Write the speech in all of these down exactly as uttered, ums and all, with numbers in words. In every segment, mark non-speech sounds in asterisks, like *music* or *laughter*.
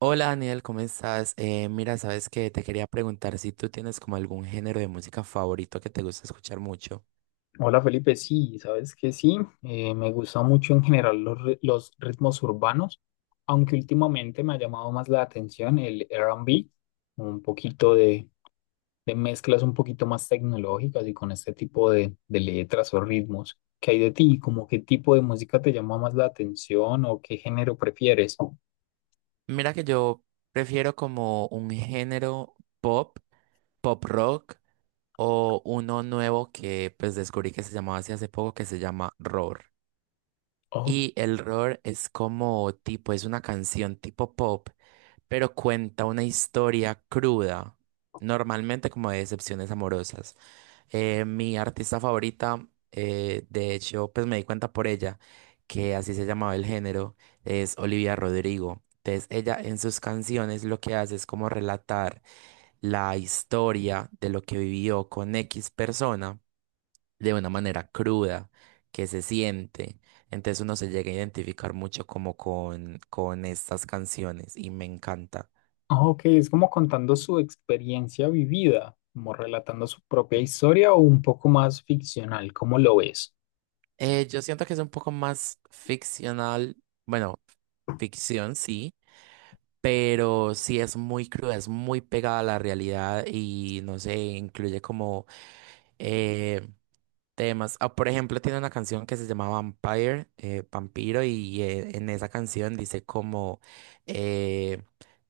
Hola Daniel, ¿cómo estás? Eh, mira, sabes que te quería preguntar si tú tienes como algún género de música favorito que te gusta escuchar mucho. Hola Felipe, sí, sabes que sí, eh, me gustan mucho en general los, ri- los ritmos urbanos, aunque últimamente me ha llamado más la atención el R and B, un poquito de, de mezclas un poquito más tecnológicas y con este tipo de, de letras o ritmos. ¿Qué hay de ti? ¿Cómo qué tipo de música te llama más la atención o qué género prefieres? Mira que yo prefiero como un género pop, pop rock o uno nuevo que pues descubrí que se llamaba así hace poco que se llama roar. Oh, Y el roar es como tipo, es una canción tipo pop, pero cuenta una historia cruda, normalmente como de decepciones amorosas. Eh, mi artista favorita, eh, de hecho, pues me di cuenta por ella, que así se llamaba el género, es Olivia Rodrigo. Entonces, ella en sus canciones lo que hace es como relatar la historia de lo que vivió con X persona de una manera cruda que se siente. Entonces uno se llega a identificar mucho como con, con estas canciones y me encanta. ah, ok, es como contando su experiencia vivida, como relatando su propia historia o un poco más ficcional, ¿cómo lo ves? Eh, yo siento que es un poco más ficcional, bueno, ficción sí, pero sí es muy cruda, es muy pegada a la realidad y no sé, incluye como eh, temas. Ah, por ejemplo, tiene una canción que se llama Vampire, eh, Vampiro, y eh, en esa canción dice como eh,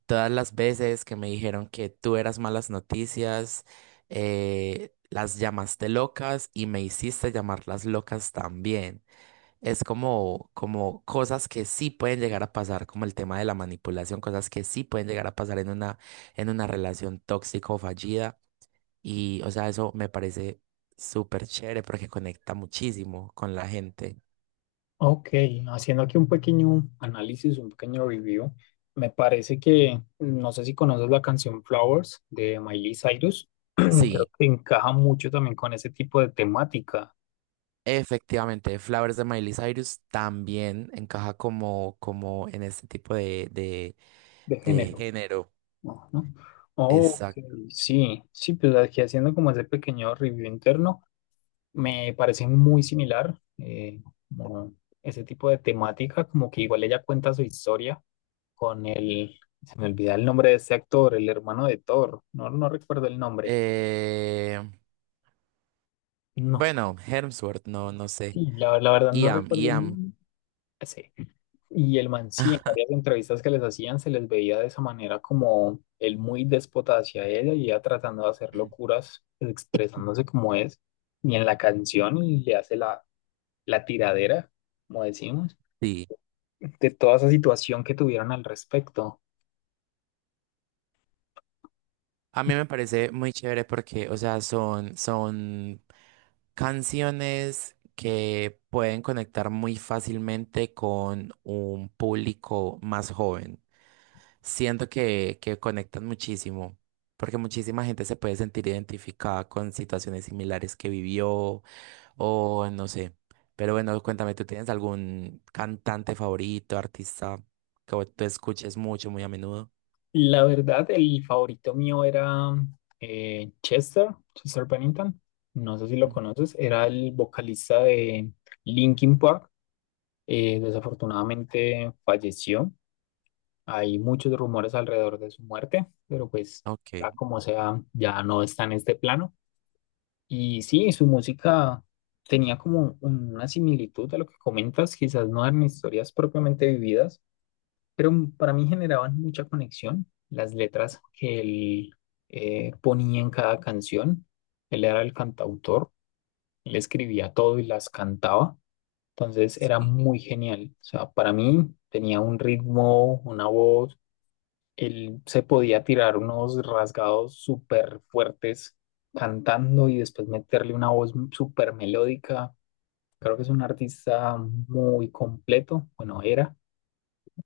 todas las veces que me dijeron que tú eras malas noticias, eh, las llamaste locas y me hiciste llamarlas locas también. Es como, como cosas que sí pueden llegar a pasar, como el tema de la manipulación, cosas que sí pueden llegar a pasar en una, en una relación tóxica o fallida. Y, o sea, eso me parece súper chévere porque conecta muchísimo con la gente. Ok, haciendo aquí un pequeño análisis, un pequeño review, me parece que, no sé si conoces la canción Flowers de Miley Cyrus, *clears throat* creo Sí, que encaja mucho también con ese tipo de temática efectivamente, Flowers de Miley Cyrus también encaja como, como en este tipo de, de, de de género, género. ¿no? ¿No? Ok, Exacto. sí, sí, pues aquí haciendo como ese pequeño review interno, me parece muy similar, eh, como ese tipo de temática, como que igual ella cuenta su historia con el, se me olvida el nombre de ese actor, el hermano de Thor, no, no recuerdo el nombre, Eh, no, bueno, Hemsworth, no, no sé. sí, la, la verdad no Iam, recuerdo el Iam. nombre. Sí. Y el man sí, en varias entrevistas que les hacían se les veía de esa manera como él muy déspota hacia ella y ella tratando de hacer *clears throat* locuras, expresándose como es. Y en la canción le hace la, la tiradera, como decimos, Sí. de toda esa situación que tuvieron al respecto. A mí me parece muy chévere porque, o sea, son, son canciones que pueden conectar muy fácilmente con un público más joven. Siento que, que conectan muchísimo, porque muchísima gente se puede sentir identificada con situaciones similares que vivió o no sé. Pero bueno, cuéntame, ¿tú tienes algún cantante favorito, artista que tú escuches mucho, muy a menudo? La verdad, el favorito mío era eh, Chester, Chester Bennington. No sé si lo Ujú. conoces. Era el vocalista de Linkin Park. Eh, desafortunadamente falleció. Hay muchos rumores alrededor de su muerte, pero pues, sea Ok, como sea, ya no está en este plano. Y sí, su música tenía como una similitud a lo que comentas, quizás no eran historias propiamente vividas, pero m- para mí generaban mucha conexión las letras que él eh, ponía en cada canción. Él era el cantautor, él escribía todo y las cantaba, entonces era sí. muy genial. O sea, para mí tenía un ritmo, una voz, él se podía tirar unos rasgados súper fuertes cantando y después meterle una voz súper melódica. Creo que es un artista muy completo, bueno, era.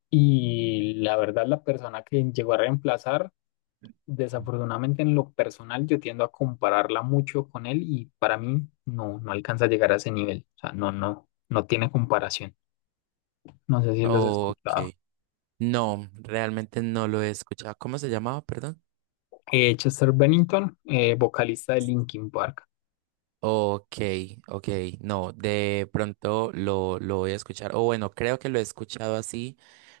Y la verdad, la persona que llegó a reemplazar, desafortunadamente en lo personal, yo tiendo a compararla mucho con él y para mí no, no alcanza a llegar a ese nivel. O sea, no, no, no tiene comparación. No sé si los he Ok. escuchado. No, realmente no lo he escuchado. ¿Cómo se llamaba, perdón? Eh, Chester Bennington, eh, vocalista de Linkin Park. Ok, ok, no, de pronto lo, lo voy a escuchar. O bueno, creo que lo he escuchado así,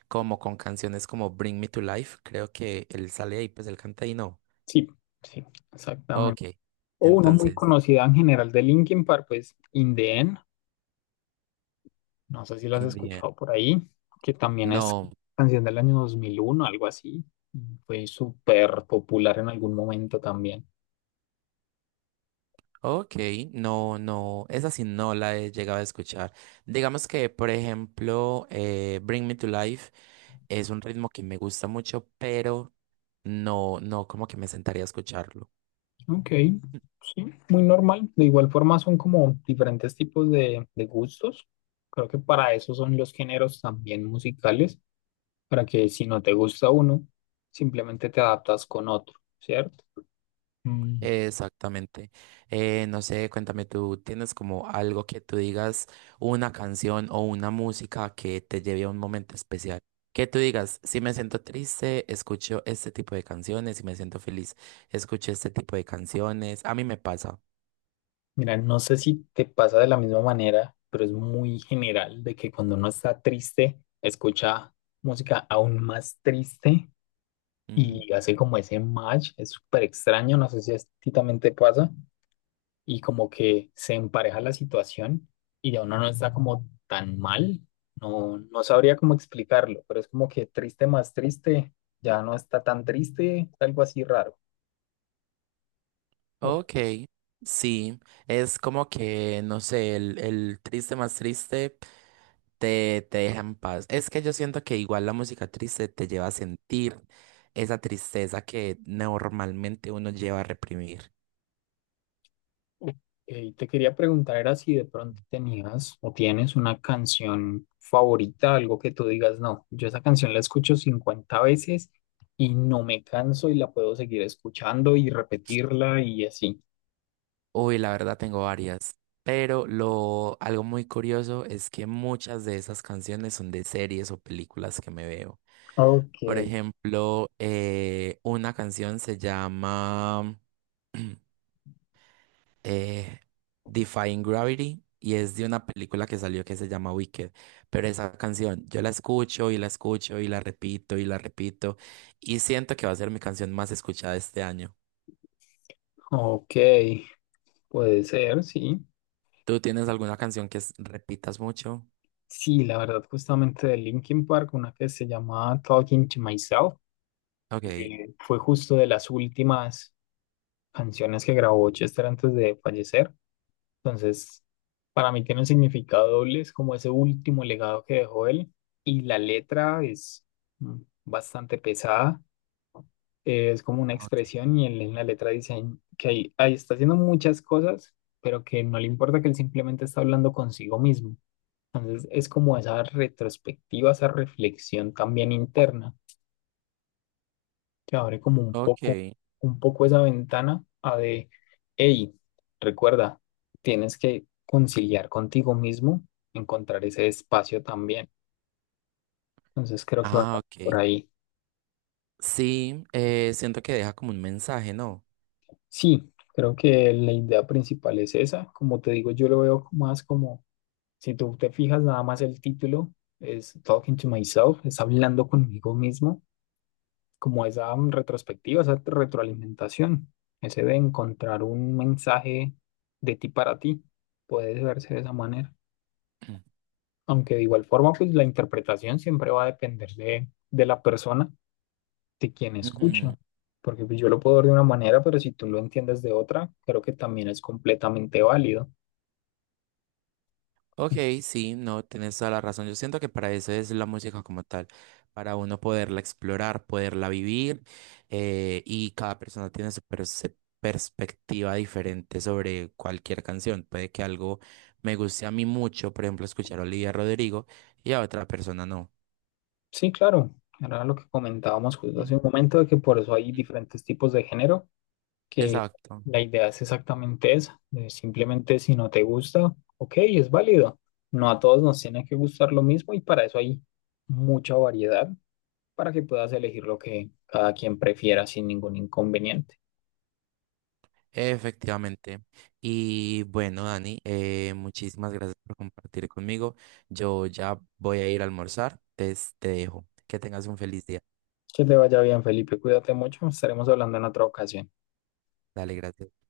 como con canciones como Bring Me to Life. Creo que él sale ahí, pues él canta ahí, no. Sí, sí, exactamente. Ok, O una muy entonces, conocida en general de Linkin Park, pues In The End. No sé si lo has India. escuchado por ahí, que también es No, canción del año dos mil uno algo así. Fue súper popular en algún momento también. ok, no, no, esa sí no la he llegado a escuchar. Digamos que, por ejemplo, eh, Bring Me to Life es un ritmo que me gusta mucho, pero no, no, como que me sentaría a escucharlo. Ok, sí, muy normal. De igual forma son como diferentes tipos de, de gustos. Creo que para eso son los géneros también musicales, para que si no te gusta uno, simplemente te adaptas con otro, ¿cierto? Mm. Exactamente. Eh, no sé, cuéntame, ¿tú tienes como algo que tú digas, una canción o una música que te lleve a un momento especial? Que tú digas, si me siento triste, escucho este tipo de canciones, si me siento feliz, escucho este tipo de canciones. A mí me pasa. Mira, no sé si te pasa de la misma manera, pero es muy general de que cuando uno está triste, escucha música aún más triste Mm, y hace como ese match, es súper extraño, no sé si a ti también te pasa, y como que se empareja la situación y ya uno no está como tan mal, no, no sabría cómo explicarlo, pero es como que triste más triste, ya no está tan triste, algo así raro. ¿O ok, sí, es como que, no sé, el, el triste más triste te, te deja en paz. Es que yo siento que igual la música triste te lleva a sentir esa tristeza que normalmente uno lleva a reprimir. ok, te quería preguntar, era si de pronto tenías o tienes una canción favorita, algo que tú digas, no, yo esa canción la escucho cincuenta veces y no me canso y la puedo seguir escuchando y repetirla y así. Uy, la verdad tengo varias, pero lo algo muy curioso es que muchas de esas canciones son de series o películas que me veo. Ok, Por ejemplo, eh, una canción se llama *clears throat* eh, Defying Gravity y es de una película que salió que se llama Wicked. Pero esa canción yo la escucho y la escucho y la repito y la repito y siento que va a ser mi canción más escuchada este año. ok, puede ser, sí. ¿Tú tienes alguna canción que es- repitas mucho? Sí, la verdad, justamente de Linkin Park, una que se llama Talking to Myself, Ok, eh, fue justo de las últimas canciones que grabó Chester antes de fallecer. Entonces, para mí tiene un significado doble, es como ese último legado que dejó él. Y la letra es mm, bastante pesada, eh, es como una ok, expresión y él en la letra dice que ahí, ahí está haciendo muchas cosas, pero que no le importa que él simplemente está hablando consigo mismo. Entonces, es como esa retrospectiva, esa reflexión también interna te abre como un poco, ok. un poco esa ventana a de, hey, recuerda, tienes que conciliar contigo mismo, encontrar ese espacio también. Entonces creo que va Ah, ok. por ahí. Sí, eh, siento que deja como un mensaje, ¿no? Sí, creo que la idea principal es esa. Como te digo, yo lo veo más como, si tú te fijas, nada más el título es Talking to Myself, es hablando conmigo mismo como esa mm, retrospectiva, esa retroalimentación, ese de encontrar un mensaje de ti para ti, puede verse de esa manera. *clears throat* Aunque de igual forma, pues la interpretación siempre va a depender de, de la persona, de quien Ujú. escucha. Porque pues, yo lo puedo ver de una manera, pero si tú lo entiendes de otra, creo que también es completamente válido. Ok, sí, no, tienes toda la razón. Yo siento que para eso es la música como tal, para uno poderla explorar, poderla vivir, eh, y cada persona tiene su perce- perspectiva diferente sobre cualquier canción. Puede que algo me guste a mí mucho, por ejemplo, escuchar a Olivia Rodrigo y a otra persona no. Sí, claro. Era lo que comentábamos justo Mm, hace un momento, de que por eso hay mm. diferentes tipos de género que Exacto. la idea es exactamente esa. De simplemente si no te gusta, ok, es válido. No a todos nos tiene que gustar lo mismo y para eso hay mucha variedad para que puedas elegir lo que cada quien prefiera sin ningún inconveniente. Efectivamente. Y bueno, Dani, eh, muchísimas gracias por compartir conmigo. Yo ya voy a ir a almorzar. Entonces te dejo. Que tengas un feliz día. Que te vaya bien, Felipe. Cuídate mucho. Estaremos hablando en otra ocasión. Dale, gracias.